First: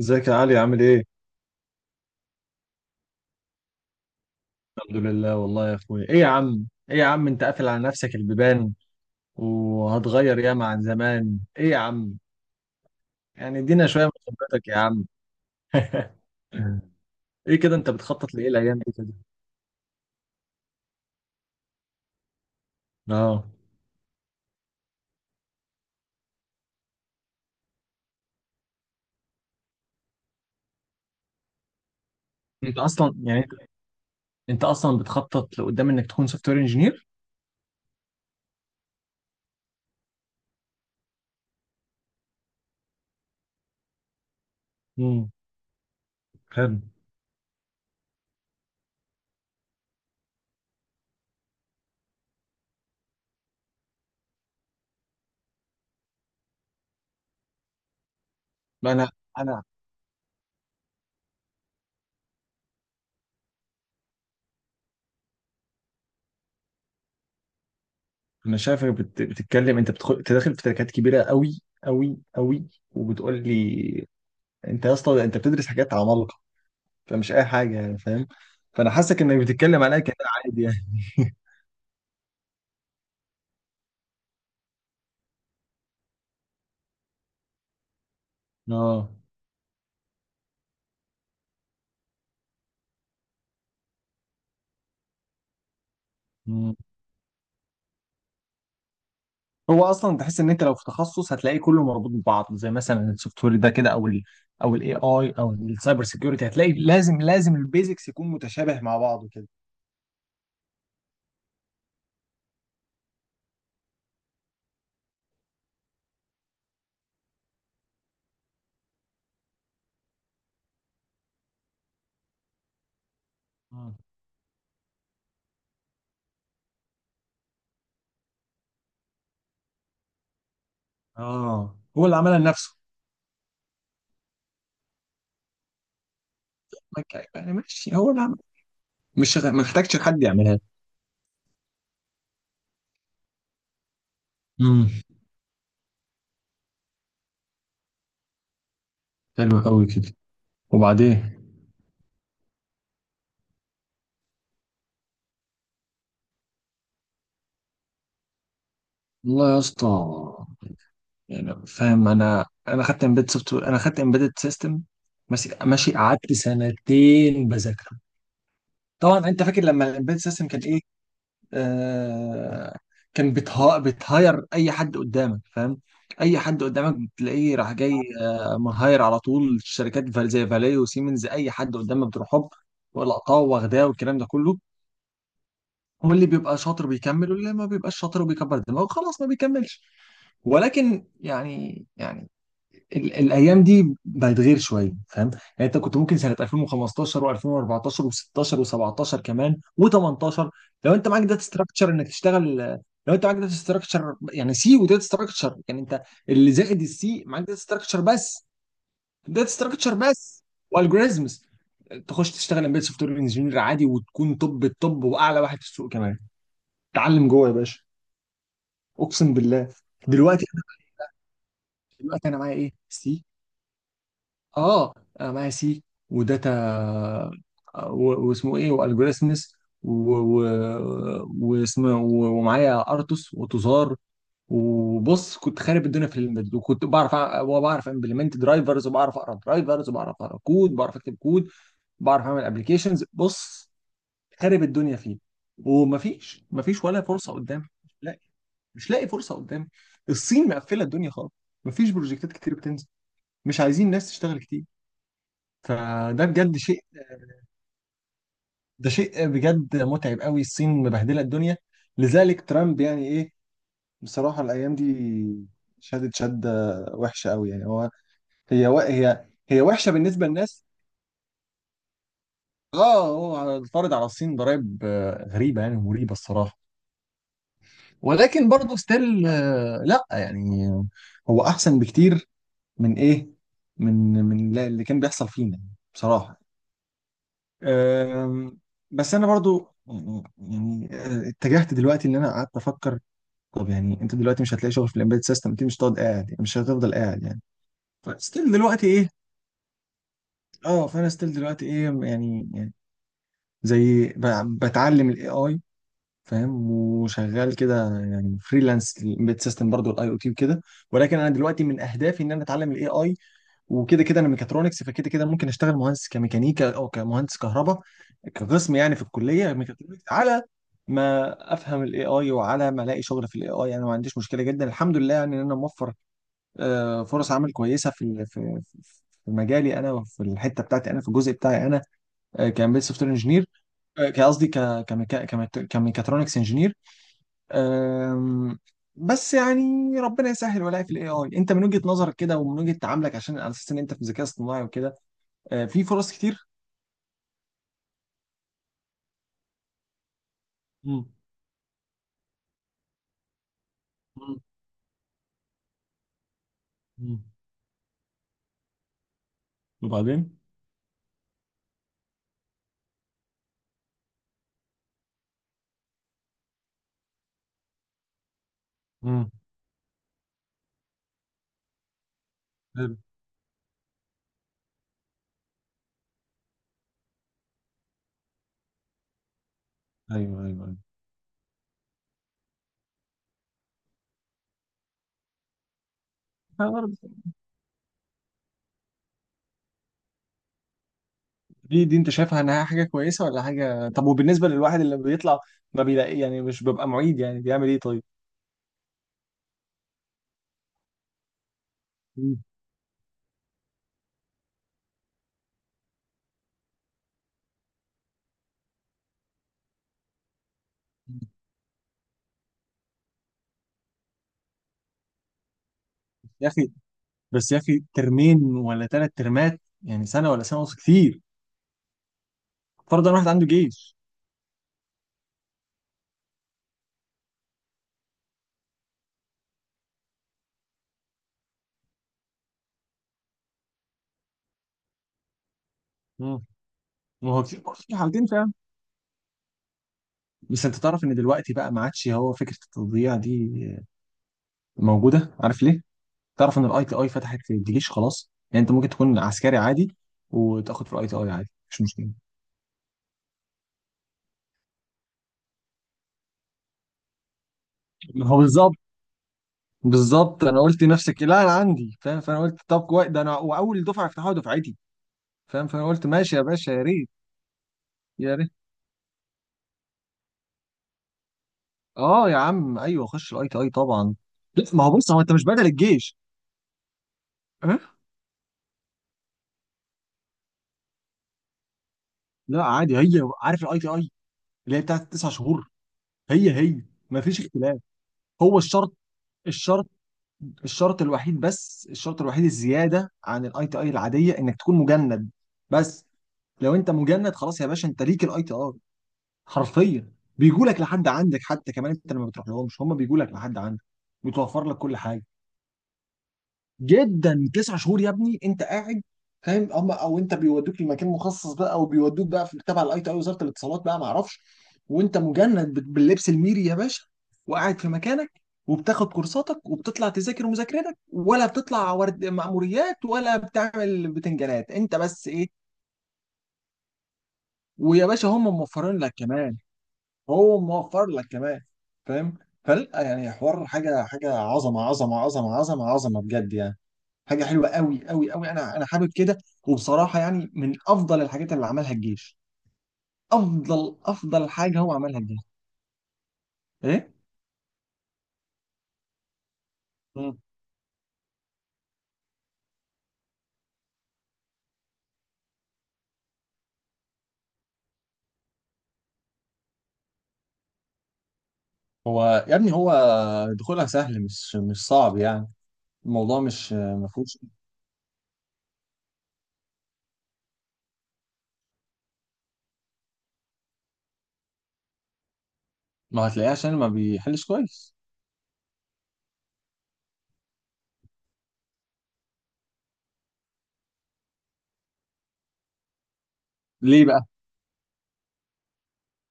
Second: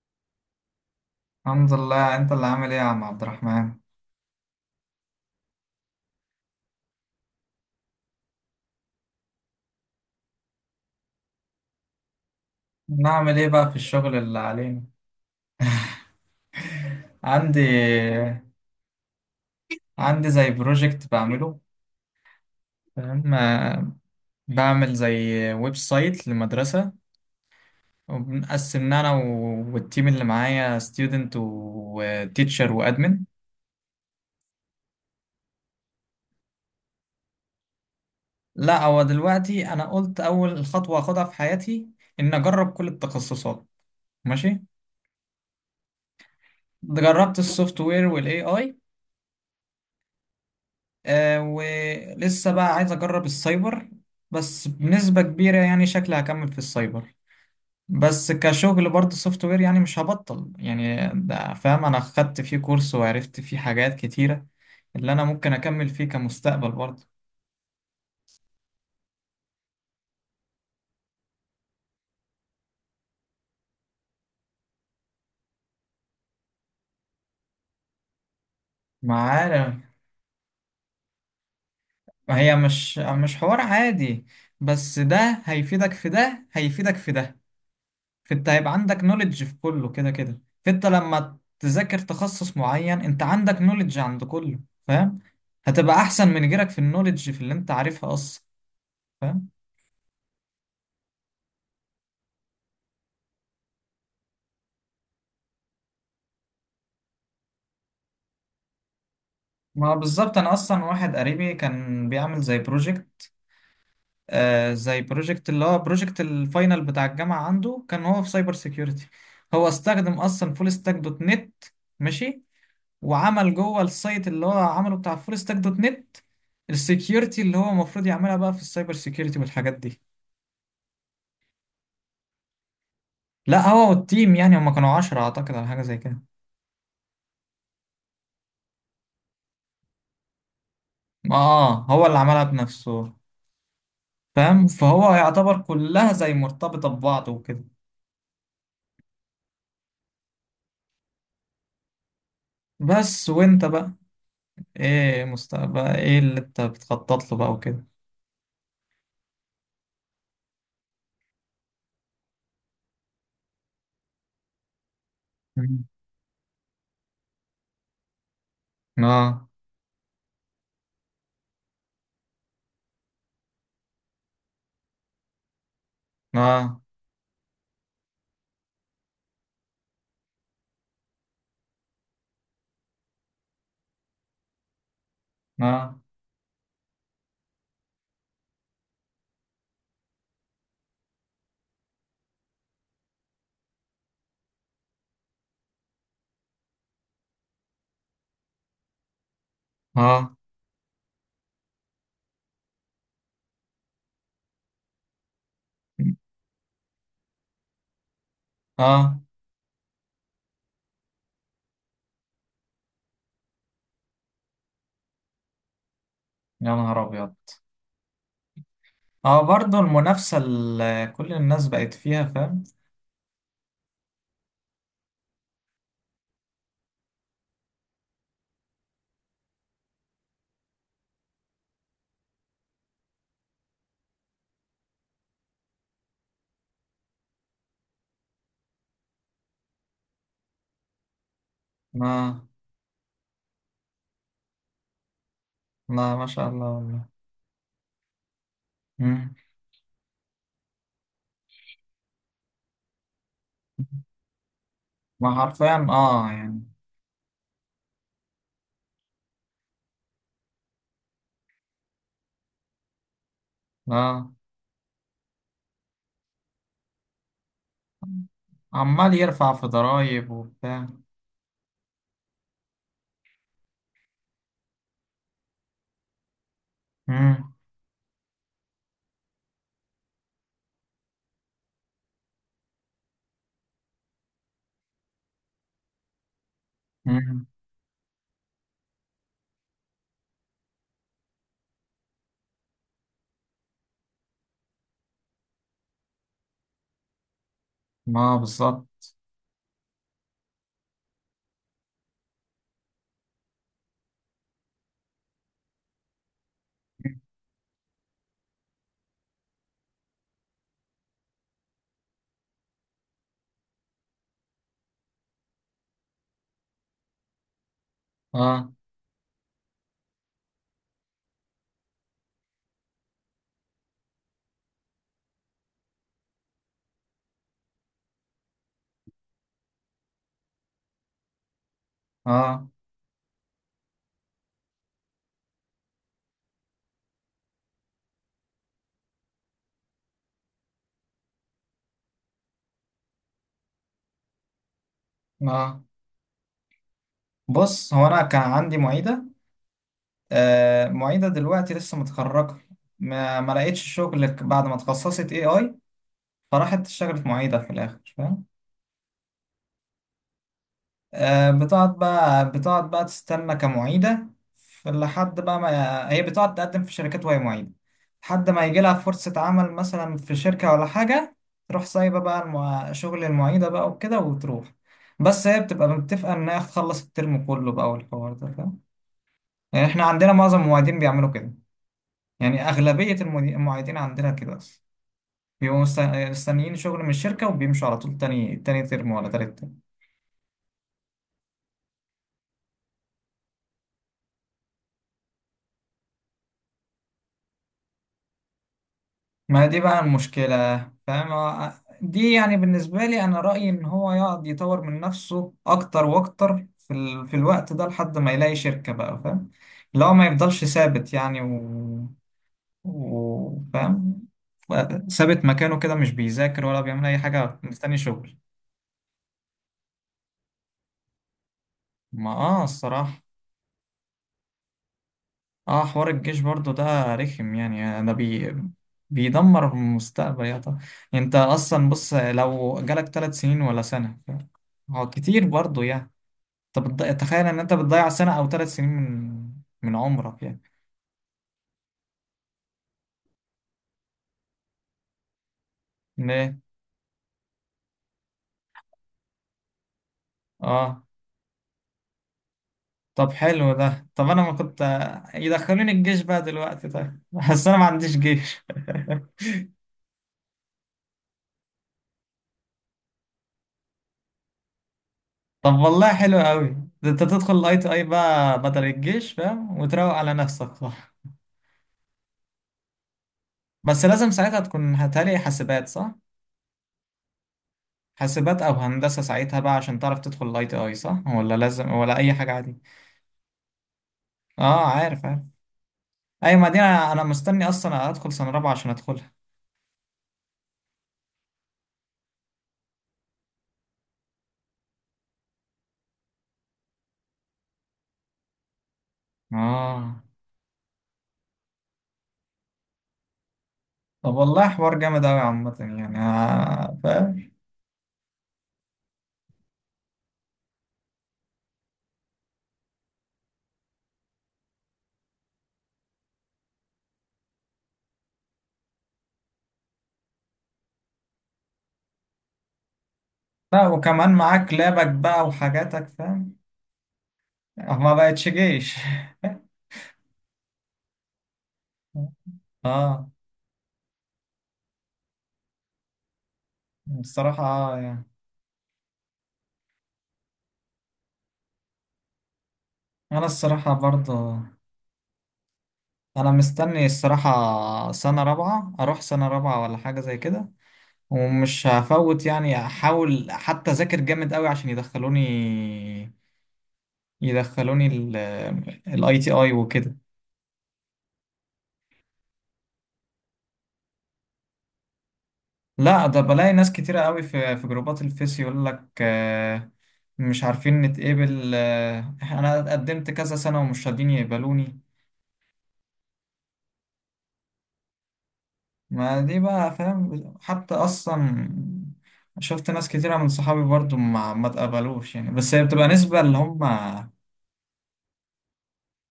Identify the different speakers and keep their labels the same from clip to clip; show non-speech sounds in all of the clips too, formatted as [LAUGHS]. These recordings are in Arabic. Speaker 1: ازيك يا علي عامل ايه؟
Speaker 2: الحمد لله. انت اللي عامل ايه يا عم عبد الرحمن؟
Speaker 1: الحمد لله والله يا اخويا ايه يا عم؟ ايه يا عم انت قافل على نفسك البيبان وهتغير ياما عن زمان ايه يا عم؟
Speaker 2: نعمل ايه
Speaker 1: يعني
Speaker 2: بقى في
Speaker 1: ادينا شوية من
Speaker 2: الشغل اللي
Speaker 1: خبرتك يا
Speaker 2: علينا.
Speaker 1: عم. [LAUGHS] ايه
Speaker 2: عندي
Speaker 1: كده انت بتخطط لايه الايام دي كده؟
Speaker 2: عندي زي بروجكت بعمله. فاهم؟
Speaker 1: اه،
Speaker 2: آه، بعمل زي ويب سايت لمدرسة. وبنقسمنا انا والتيم اللي معايا ستودنت وتيتشر
Speaker 1: انت اصلا
Speaker 2: وادمن.
Speaker 1: يعني انت اصلا بتخطط لقدام انك تكون سوفت وير انجينير؟
Speaker 2: لا، هو دلوقتي انا قلت اول خطوة اخدها في حياتي ان اجرب كل التخصصات. ماشي.
Speaker 1: امم، حلو.
Speaker 2: جربت السوفت وير والاي اي. آه، ولسه بقى عايز أجرب السايبر. بس بنسبة كبيرة يعني شكلي هكمل في السايبر. بس كشغل
Speaker 1: ما انا،
Speaker 2: برضه سوفت وير،
Speaker 1: انا،
Speaker 2: يعني مش هبطل يعني، ده فاهم؟ أنا خدت فيه كورس وعرفت فيه حاجات كتيرة اللي أنا ممكن أكمل فيه كمستقبل برضه.
Speaker 1: شايفك بتتكلم، انت بتدخل تداخل في تركات كبيرة قوي قوي قوي، وبتقول لي انت يا اسطى انت بتدرس حاجات عمالقة، فمش اي حاجه يعني فاهم، فانا
Speaker 2: ما
Speaker 1: حاسك انك
Speaker 2: عارف.
Speaker 1: بتتكلم عليا كده عادي يعني. [LAUGHS]
Speaker 2: هي مش حوار عادي. بس ده هيفيدك في ده، هيفيدك في ده. فانت هيبقى عندك
Speaker 1: اه.
Speaker 2: نوليدج في كله كده كده. فانت لما تذاكر تخصص معين انت عندك نوليدج عند كله. فاهم؟ هتبقى احسن من غيرك
Speaker 1: مم.
Speaker 2: في النوليدج، في اللي انت عارفها اصلا. فاهم؟
Speaker 1: هو اصلا تحس ان انت لو في تخصص هتلاقيه كله مربوط ببعض، زي مثلا السوفت وير ده كده، او او الاي اي او السايبر سيكيورتي، هتلاقي لازم لازم البيزكس يكون متشابه مع بعضه كده.
Speaker 2: ما بالظبط. انا اصلا واحد قريبي كان بيعمل زي بروجكت. آه، زي بروجكت اللي هو بروجكت الفاينل بتاع الجامعة. عنده كان هو في سايبر سيكيورتي. هو استخدم اصلا فول ستاك دوت نت. ماشي. وعمل جوه
Speaker 1: مم.
Speaker 2: السايت اللي هو عمله بتاع فول ستاك دوت نت السكيورتي اللي هو المفروض يعملها بقى في السايبر سيكيورتي والحاجات دي.
Speaker 1: اه، هو اللي عملها لنفسه.
Speaker 2: لا، هو والتيم، يعني هم كانوا 10 أعتقد، على حاجة زي كده.
Speaker 1: يعني ماشي، هو اللي عمل، مش ما محتاجش حد يعملها.
Speaker 2: اه، هو اللي عملها بنفسه. فاهم؟
Speaker 1: امم،
Speaker 2: فهو يعتبر كلها زي مرتبطة ببعض وكده.
Speaker 1: حلو قوي كده. وبعدين،
Speaker 2: بس وانت بقى، ايه مستقبل ايه اللي انت بتخطط له بقى وكده؟
Speaker 1: والله يا اسطى، يعني فاهم انا، خدت امبيد سوفت وير، انا خدت امبيدد سيستم ماشي
Speaker 2: مم.
Speaker 1: ماشي، قعدت 2 سنتين بذاكره. طبعا انت
Speaker 2: اه.
Speaker 1: فاكر لما الامبيدد سيستم كان ايه؟ آه، كان بتهاير اي حد قدامك فاهم، اي حد
Speaker 2: اه.
Speaker 1: قدامك بتلاقيه راح جاي. آه، مهاير على طول الشركات زي فالي وسيمنز، اي حد قدامك بتروح هوب ولقطاه واخداه والكلام ده كله.
Speaker 2: اه.
Speaker 1: هو اللي بيبقى شاطر بيكمل، واللي ما بيبقاش شاطر وبيكبر دماغه خلاص ما بيكملش. ولكن يعني، يعني الايام دي بقت غير شويه فاهم، يعني انت كنت ممكن سنه 2015 و2014 و16 و17 كمان
Speaker 2: اه.
Speaker 1: و18، لو انت معاك داتا ستراكشر انك تشتغل. لو انت معاك داتا ستراكشر، يعني سي وداتا ستراكشر، يعني انت اللي زائد السي معاك داتا ستراكشر بس،
Speaker 2: اه. آه.
Speaker 1: داتا ستراكشر بس والجوريزمز، تخش تشتغل امبيد سوفت وير انجينير عادي، وتكون توب التوب واعلى واحد في السوق كمان.
Speaker 2: يا نهار
Speaker 1: تعلم
Speaker 2: ابيض.
Speaker 1: جوه يا باشا، اقسم
Speaker 2: اه،
Speaker 1: بالله.
Speaker 2: برضه المنافسة
Speaker 1: دلوقتي،
Speaker 2: اللي كل الناس بقت فيها.
Speaker 1: دلوقتي انا معايا
Speaker 2: فاهم؟
Speaker 1: ايه؟ سي. اه، انا معايا سي وداتا، واسمه ايه والجوريثمز و- ومعايا ارتوس وتزار، وبص كنت خارب الدنيا في الامبيد، وكنت بعرف وبعرف امبلمنت درايفرز، وبعرف اقرا درايفرز، وبعرف اقرا كود، بعرف اكتب كود، بعرف
Speaker 2: ما
Speaker 1: اعمل ابلكيشنز، بص خارب الدنيا فيه.
Speaker 2: ما
Speaker 1: ومفيش،
Speaker 2: شاء الله
Speaker 1: ولا
Speaker 2: والله.
Speaker 1: فرصه قدام، مش لاقي، مش لاقي
Speaker 2: مم.
Speaker 1: فرصه قدام. الصين مقفله الدنيا خالص، مفيش بروجكتات كتير بتنزل، مش عايزين ناس تشتغل كتير.
Speaker 2: ما حرفيا
Speaker 1: فده
Speaker 2: اه
Speaker 1: بجد
Speaker 2: يعني.
Speaker 1: شيء، ده شيء بجد متعب قوي، الصين مبهدله الدنيا، لذلك ترامب يعني ايه
Speaker 2: اه.
Speaker 1: بصراحه الايام دي شدت شده وحشه قوي يعني. هو
Speaker 2: عمال يرفع
Speaker 1: هي
Speaker 2: في
Speaker 1: وحشه بالنسبه
Speaker 2: ضرايب
Speaker 1: للناس.
Speaker 2: وبتاع.
Speaker 1: اه، هو فرض على الصين ضرائب آه، غريبه يعني ومريبه الصراحه.
Speaker 2: مم.
Speaker 1: ولكن برضه ستيل، لا يعني هو احسن بكتير من ايه، من اللي كان بيحصل فينا يعني، بصراحه.
Speaker 2: مم.
Speaker 1: أم، بس انا برضو يعني، اتجهت دلوقتي ان انا قعدت افكر، طب يعني انت دلوقتي مش هتلاقي شغل في الامبيد سيستم، انت مش هتقعد قاعد يعني، مش هتفضل قاعد يعني،
Speaker 2: ما
Speaker 1: فستيل دلوقتي
Speaker 2: بالظبط.
Speaker 1: ايه؟ اه، فانا ستيل دلوقتي ايه يعني، يعني زي بتعلم الاي اي فاهم، وشغال كده يعني فريلانس الامبيد سيستم برضو الاي او تي وكده. ولكن انا دلوقتي من اهدافي ان انا اتعلم الاي اي، وكده كده انا ميكاترونكس، فكده كده ممكن اشتغل مهندس كميكانيكا او كمهندس كهرباء
Speaker 2: اه.
Speaker 1: كقسم يعني في الكليه ميكاترونكس. على ما افهم الاي اي وعلى ما الاقي شغل في الاي اي، انا ما عنديش مشكله جدا الحمد لله، يعني ان انا موفر آه، فرص عمل كويسه في في مجالي انا، وفي الحته بتاعتي انا، في الجزء بتاعي انا
Speaker 2: اه.
Speaker 1: كمبيوتر سوفت وير انجينير، قصدي كميكاترونكس انجينير. أم، بس يعني ربنا يسهل ولاقي في الاي اي. انت من وجهة نظرك كده ومن وجهة تعاملك، عشان على اساس ان انت في الذكاء الاصطناعي وكده،
Speaker 2: اه.
Speaker 1: في فرص كتير؟
Speaker 2: بص، هو انا كان عندي معيدة. آه،
Speaker 1: مم.
Speaker 2: معيدة دلوقتي لسه متخرجة. ما لقيتش شغل
Speaker 1: مم.
Speaker 2: بعد ما اتخصصت اي اي. فراحت
Speaker 1: مم.
Speaker 2: اشتغلت معيدة في الاخر. فاهم؟
Speaker 1: وبعدين؟
Speaker 2: آه، بتقعد بقى بتقعد بقى تستنى كمعيدة. لحد بقى ما هي بتقعد تقدم في شركات وهي معيدة لحد ما يجي لها
Speaker 1: مم.
Speaker 2: فرصة عمل مثلا في شركة ولا حاجة، تروح سايبة بقى
Speaker 1: حلو.
Speaker 2: شغل المعيدة بقى وكده وتروح. بس هي بتبقى متفقة إنها تخلص الترم كله بقى، والحوار ده. فاهم؟ يعني إحنا عندنا
Speaker 1: ايوه،
Speaker 2: معظم
Speaker 1: ايوه، ايوه.
Speaker 2: المعيدين بيعملوا كده. يعني أغلبية المعيدين عندنا كده أصلا. بيبقوا
Speaker 1: أنا
Speaker 2: مستنيين
Speaker 1: برضه.
Speaker 2: شغل من الشركة وبيمشوا على طول. تاني ترم ولا تالت.
Speaker 1: دي، دي انت شايفها انها حاجة كويسة ولا حاجة؟ طب وبالنسبة للواحد اللي بيطلع ما بيلاقي يعني، مش بيبقى معيد، يعني بيعمل ايه طيب؟
Speaker 2: ما دي بقى المشكلة. فاهم؟ آه، دي
Speaker 1: مم.
Speaker 2: يعني بالنسبة لي أنا رأيي إن هو يقعد يطور من نفسه أكتر وأكتر في الوقت ده لحد ما يلاقي شركة بقى. فاهم؟ لو ما يفضلش ثابت يعني، فاهم؟ ف- ثابت مكانه كده مش
Speaker 1: يا
Speaker 2: بيذاكر
Speaker 1: اخي،
Speaker 2: ولا بيعمل أي
Speaker 1: بس يا
Speaker 2: حاجة،
Speaker 1: اخي
Speaker 2: مستني شغل.
Speaker 1: ترمين ولا ثلاث ترمات يعني، سنة ولا سنة ونص كتير،
Speaker 2: ما آه
Speaker 1: فرضا
Speaker 2: الصراحة.
Speaker 1: واحد عنده جيش.
Speaker 2: اه، حوار الجيش برضو ده رخم يعني، ده بيدمر المستقبل يا طب. انت اصلا بص، لو جالك 3 سنين ولا سنة، هو كتير برضو يعني.
Speaker 1: مم.
Speaker 2: طب
Speaker 1: ما هو
Speaker 2: تخيل ان
Speaker 1: كتير
Speaker 2: انت
Speaker 1: برضه في
Speaker 2: بتضيع
Speaker 1: حالتين،
Speaker 2: سنة او 3 سنين من عمرك يعني.
Speaker 1: بس انت تعرف ان دلوقتي بقى ما عادش هو فكره التضييع دي موجوده، عارف ليه؟
Speaker 2: ليه.
Speaker 1: تعرف ان الاي تي اي فتحت في الجيش خلاص، يعني انت ممكن تكون عسكري عادي وتاخد في
Speaker 2: اه.
Speaker 1: الاي تي اي عادي مش مشكله.
Speaker 2: طب حلو ده. طب انا ما كنت. يدخلوني الجيش بقى دلوقتي طيب [LAUGHS] بس انا ما عنديش
Speaker 1: هو
Speaker 2: جيش
Speaker 1: بالظبط،
Speaker 2: [LAUGHS]
Speaker 1: بالظبط، انا قلت نفسك لا انا عندي فاهم، فانا قلت طب كويس ده، انا واول دفعه يفتحوها دفعتي فاهم،
Speaker 2: طب
Speaker 1: فانا قلت
Speaker 2: والله
Speaker 1: ماشي
Speaker 2: حلو
Speaker 1: يا باشا
Speaker 2: قوي
Speaker 1: يا ريت،
Speaker 2: ده، انت تدخل الاي تي اي
Speaker 1: يا ريت.
Speaker 2: بقى بدل الجيش. فاهم؟ وتروق على نفسك [LAUGHS]
Speaker 1: اه يا عم ايوه، خش الاي تي اي
Speaker 2: بس
Speaker 1: طبعا.
Speaker 2: لازم ساعتها
Speaker 1: لا ما
Speaker 2: تكون
Speaker 1: هو بص، هو انت
Speaker 2: هتالي
Speaker 1: مش بدل
Speaker 2: حاسبات، صح؟
Speaker 1: الجيش. أه؟
Speaker 2: حاسبات أو هندسة ساعتها بقى عشان تعرف تدخل الاي تي اي، صح؟ ولا لازم ولا أي حاجة
Speaker 1: لا
Speaker 2: عادي؟
Speaker 1: عادي، هي عارف الاي تي اي اللي هي
Speaker 2: اه،
Speaker 1: بتاعت
Speaker 2: عارف
Speaker 1: تسع
Speaker 2: عارف.
Speaker 1: شهور هي
Speaker 2: أيوة، ما دي
Speaker 1: هي،
Speaker 2: أنا
Speaker 1: ما
Speaker 2: أنا
Speaker 1: فيش
Speaker 2: مستني
Speaker 1: اختلاف.
Speaker 2: أصلا أدخل سنة
Speaker 1: هو
Speaker 2: رابعة عشان
Speaker 1: الشرط،
Speaker 2: أدخلها.
Speaker 1: الشرط، الشرط الوحيد، بس الشرط الوحيد الزياده عن الاي تي اي العاديه انك تكون مجند بس. لو انت مجند خلاص يا باشا انت ليك الاي تي اي، حرفيا
Speaker 2: اه،
Speaker 1: بيجوا لك لحد عندك، حتى كمان انت لما بتروح لهمش هم بيجوا لك لحد عندك،
Speaker 2: طب
Speaker 1: بتوفر
Speaker 2: والله
Speaker 1: لك كل
Speaker 2: حوار جامد
Speaker 1: حاجه
Speaker 2: أوي عامة يعني، آه،
Speaker 1: جدا.
Speaker 2: فاهم؟
Speaker 1: 9 شهور يا ابني انت قاعد فاهم، اما او انت بيودوك لمكان مخصص بقى، او بيودوك بقى في تبع الاي تي اي وزاره الاتصالات بقى ما اعرفش، وانت مجند باللبس الميري يا باشا، وقاعد في مكانك، وبتاخد كورساتك، وبتطلع تذاكر مذاكرتك، ولا بتطلع ورد مأموريات، ولا
Speaker 2: لا،
Speaker 1: بتعمل
Speaker 2: وكمان
Speaker 1: بتنجانات،
Speaker 2: معاك
Speaker 1: انت
Speaker 2: لابك
Speaker 1: بس
Speaker 2: بقى
Speaker 1: ايه،
Speaker 2: وحاجاتك، فاهم؟
Speaker 1: ويا
Speaker 2: ما
Speaker 1: باشا هم
Speaker 2: بقتش جيش
Speaker 1: موفرين لك
Speaker 2: [LAUGHS]
Speaker 1: كمان، هو موفر لك كمان فاهم. فلا
Speaker 2: اه،
Speaker 1: يعني، حوار حاجه، حاجه عظمه عظمه عظمه عظمه عظمه بجد يعني، حاجه
Speaker 2: بصراحة
Speaker 1: حلوه
Speaker 2: اه
Speaker 1: قوي
Speaker 2: يعني.
Speaker 1: قوي قوي، انا، انا حابب كده. وبصراحه يعني من افضل الحاجات اللي عملها الجيش،
Speaker 2: انا الصراحة
Speaker 1: افضل افضل
Speaker 2: برضه.
Speaker 1: حاجه هو عملها الجيش.
Speaker 2: انا مستني
Speaker 1: ايه.
Speaker 2: الصراحة سنة رابعة اروح سنة رابعة ولا حاجة زي
Speaker 1: مم.
Speaker 2: كده. ومش هفوت يعني، احاول حتى اذاكر جامد قوي عشان يدخلوني الاي تي اي وكده.
Speaker 1: هو يا ابني هو دخولها سهل، مش مش صعب يعني،
Speaker 2: لا، ده
Speaker 1: الموضوع
Speaker 2: بلاقي
Speaker 1: مش
Speaker 2: ناس
Speaker 1: ما
Speaker 2: كتيرة
Speaker 1: فيهوش.
Speaker 2: قوي في جروبات الفيس يقول لك آه،، مش عارفين نتقبل، آه، انا قدمت كذا سنة ومش راضين يقبلوني.
Speaker 1: ما هتلاقيه عشان ما بيحلش كويس.
Speaker 2: ما دي بقى. فاهم؟ حتى اصلا شفت ناس كتيرة من صحابي برضو ما اتقبلوش يعني، بس هي بتبقى نسبة اللي هم.
Speaker 1: ليه بقى؟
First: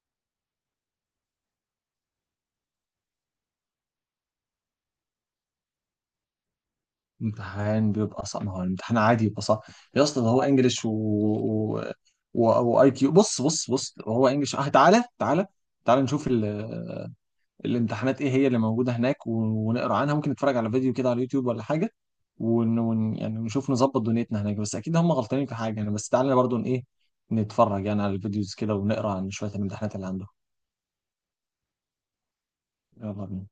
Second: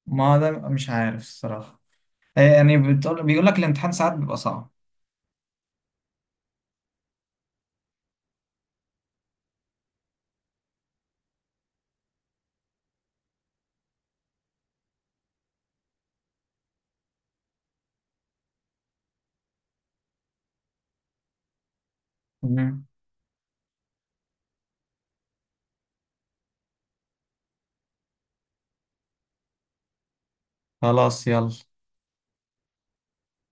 Speaker 2: ما ده مش عارف الصراحة. آه، يعني بيقول لك الامتحان ساعات بيبقى صعب.
Speaker 1: امتحان بيبقى صعب؟ ما هو الامتحان عادي يبقى صعب يا اسطى، ده هو انجلش و واي كيو. بص بص بص، هو انجلش اه، تعالى تعالى، تعالى نشوف الامتحانات ايه هي اللي موجوده هناك، ونقرا عنها، ممكن نتفرج على فيديو كده على اليوتيوب ولا حاجه،
Speaker 2: مم.
Speaker 1: يعني نشوف نظبط دنيتنا هناك، بس اكيد هم غلطانين في حاجه يعني. بس تعالى برضو ايه، نتفرج يعني على الفيديوز كده، ونقرا عن شويه الامتحانات اللي عندهم.
Speaker 2: خلاص، يلا.
Speaker 1: يلا بينا.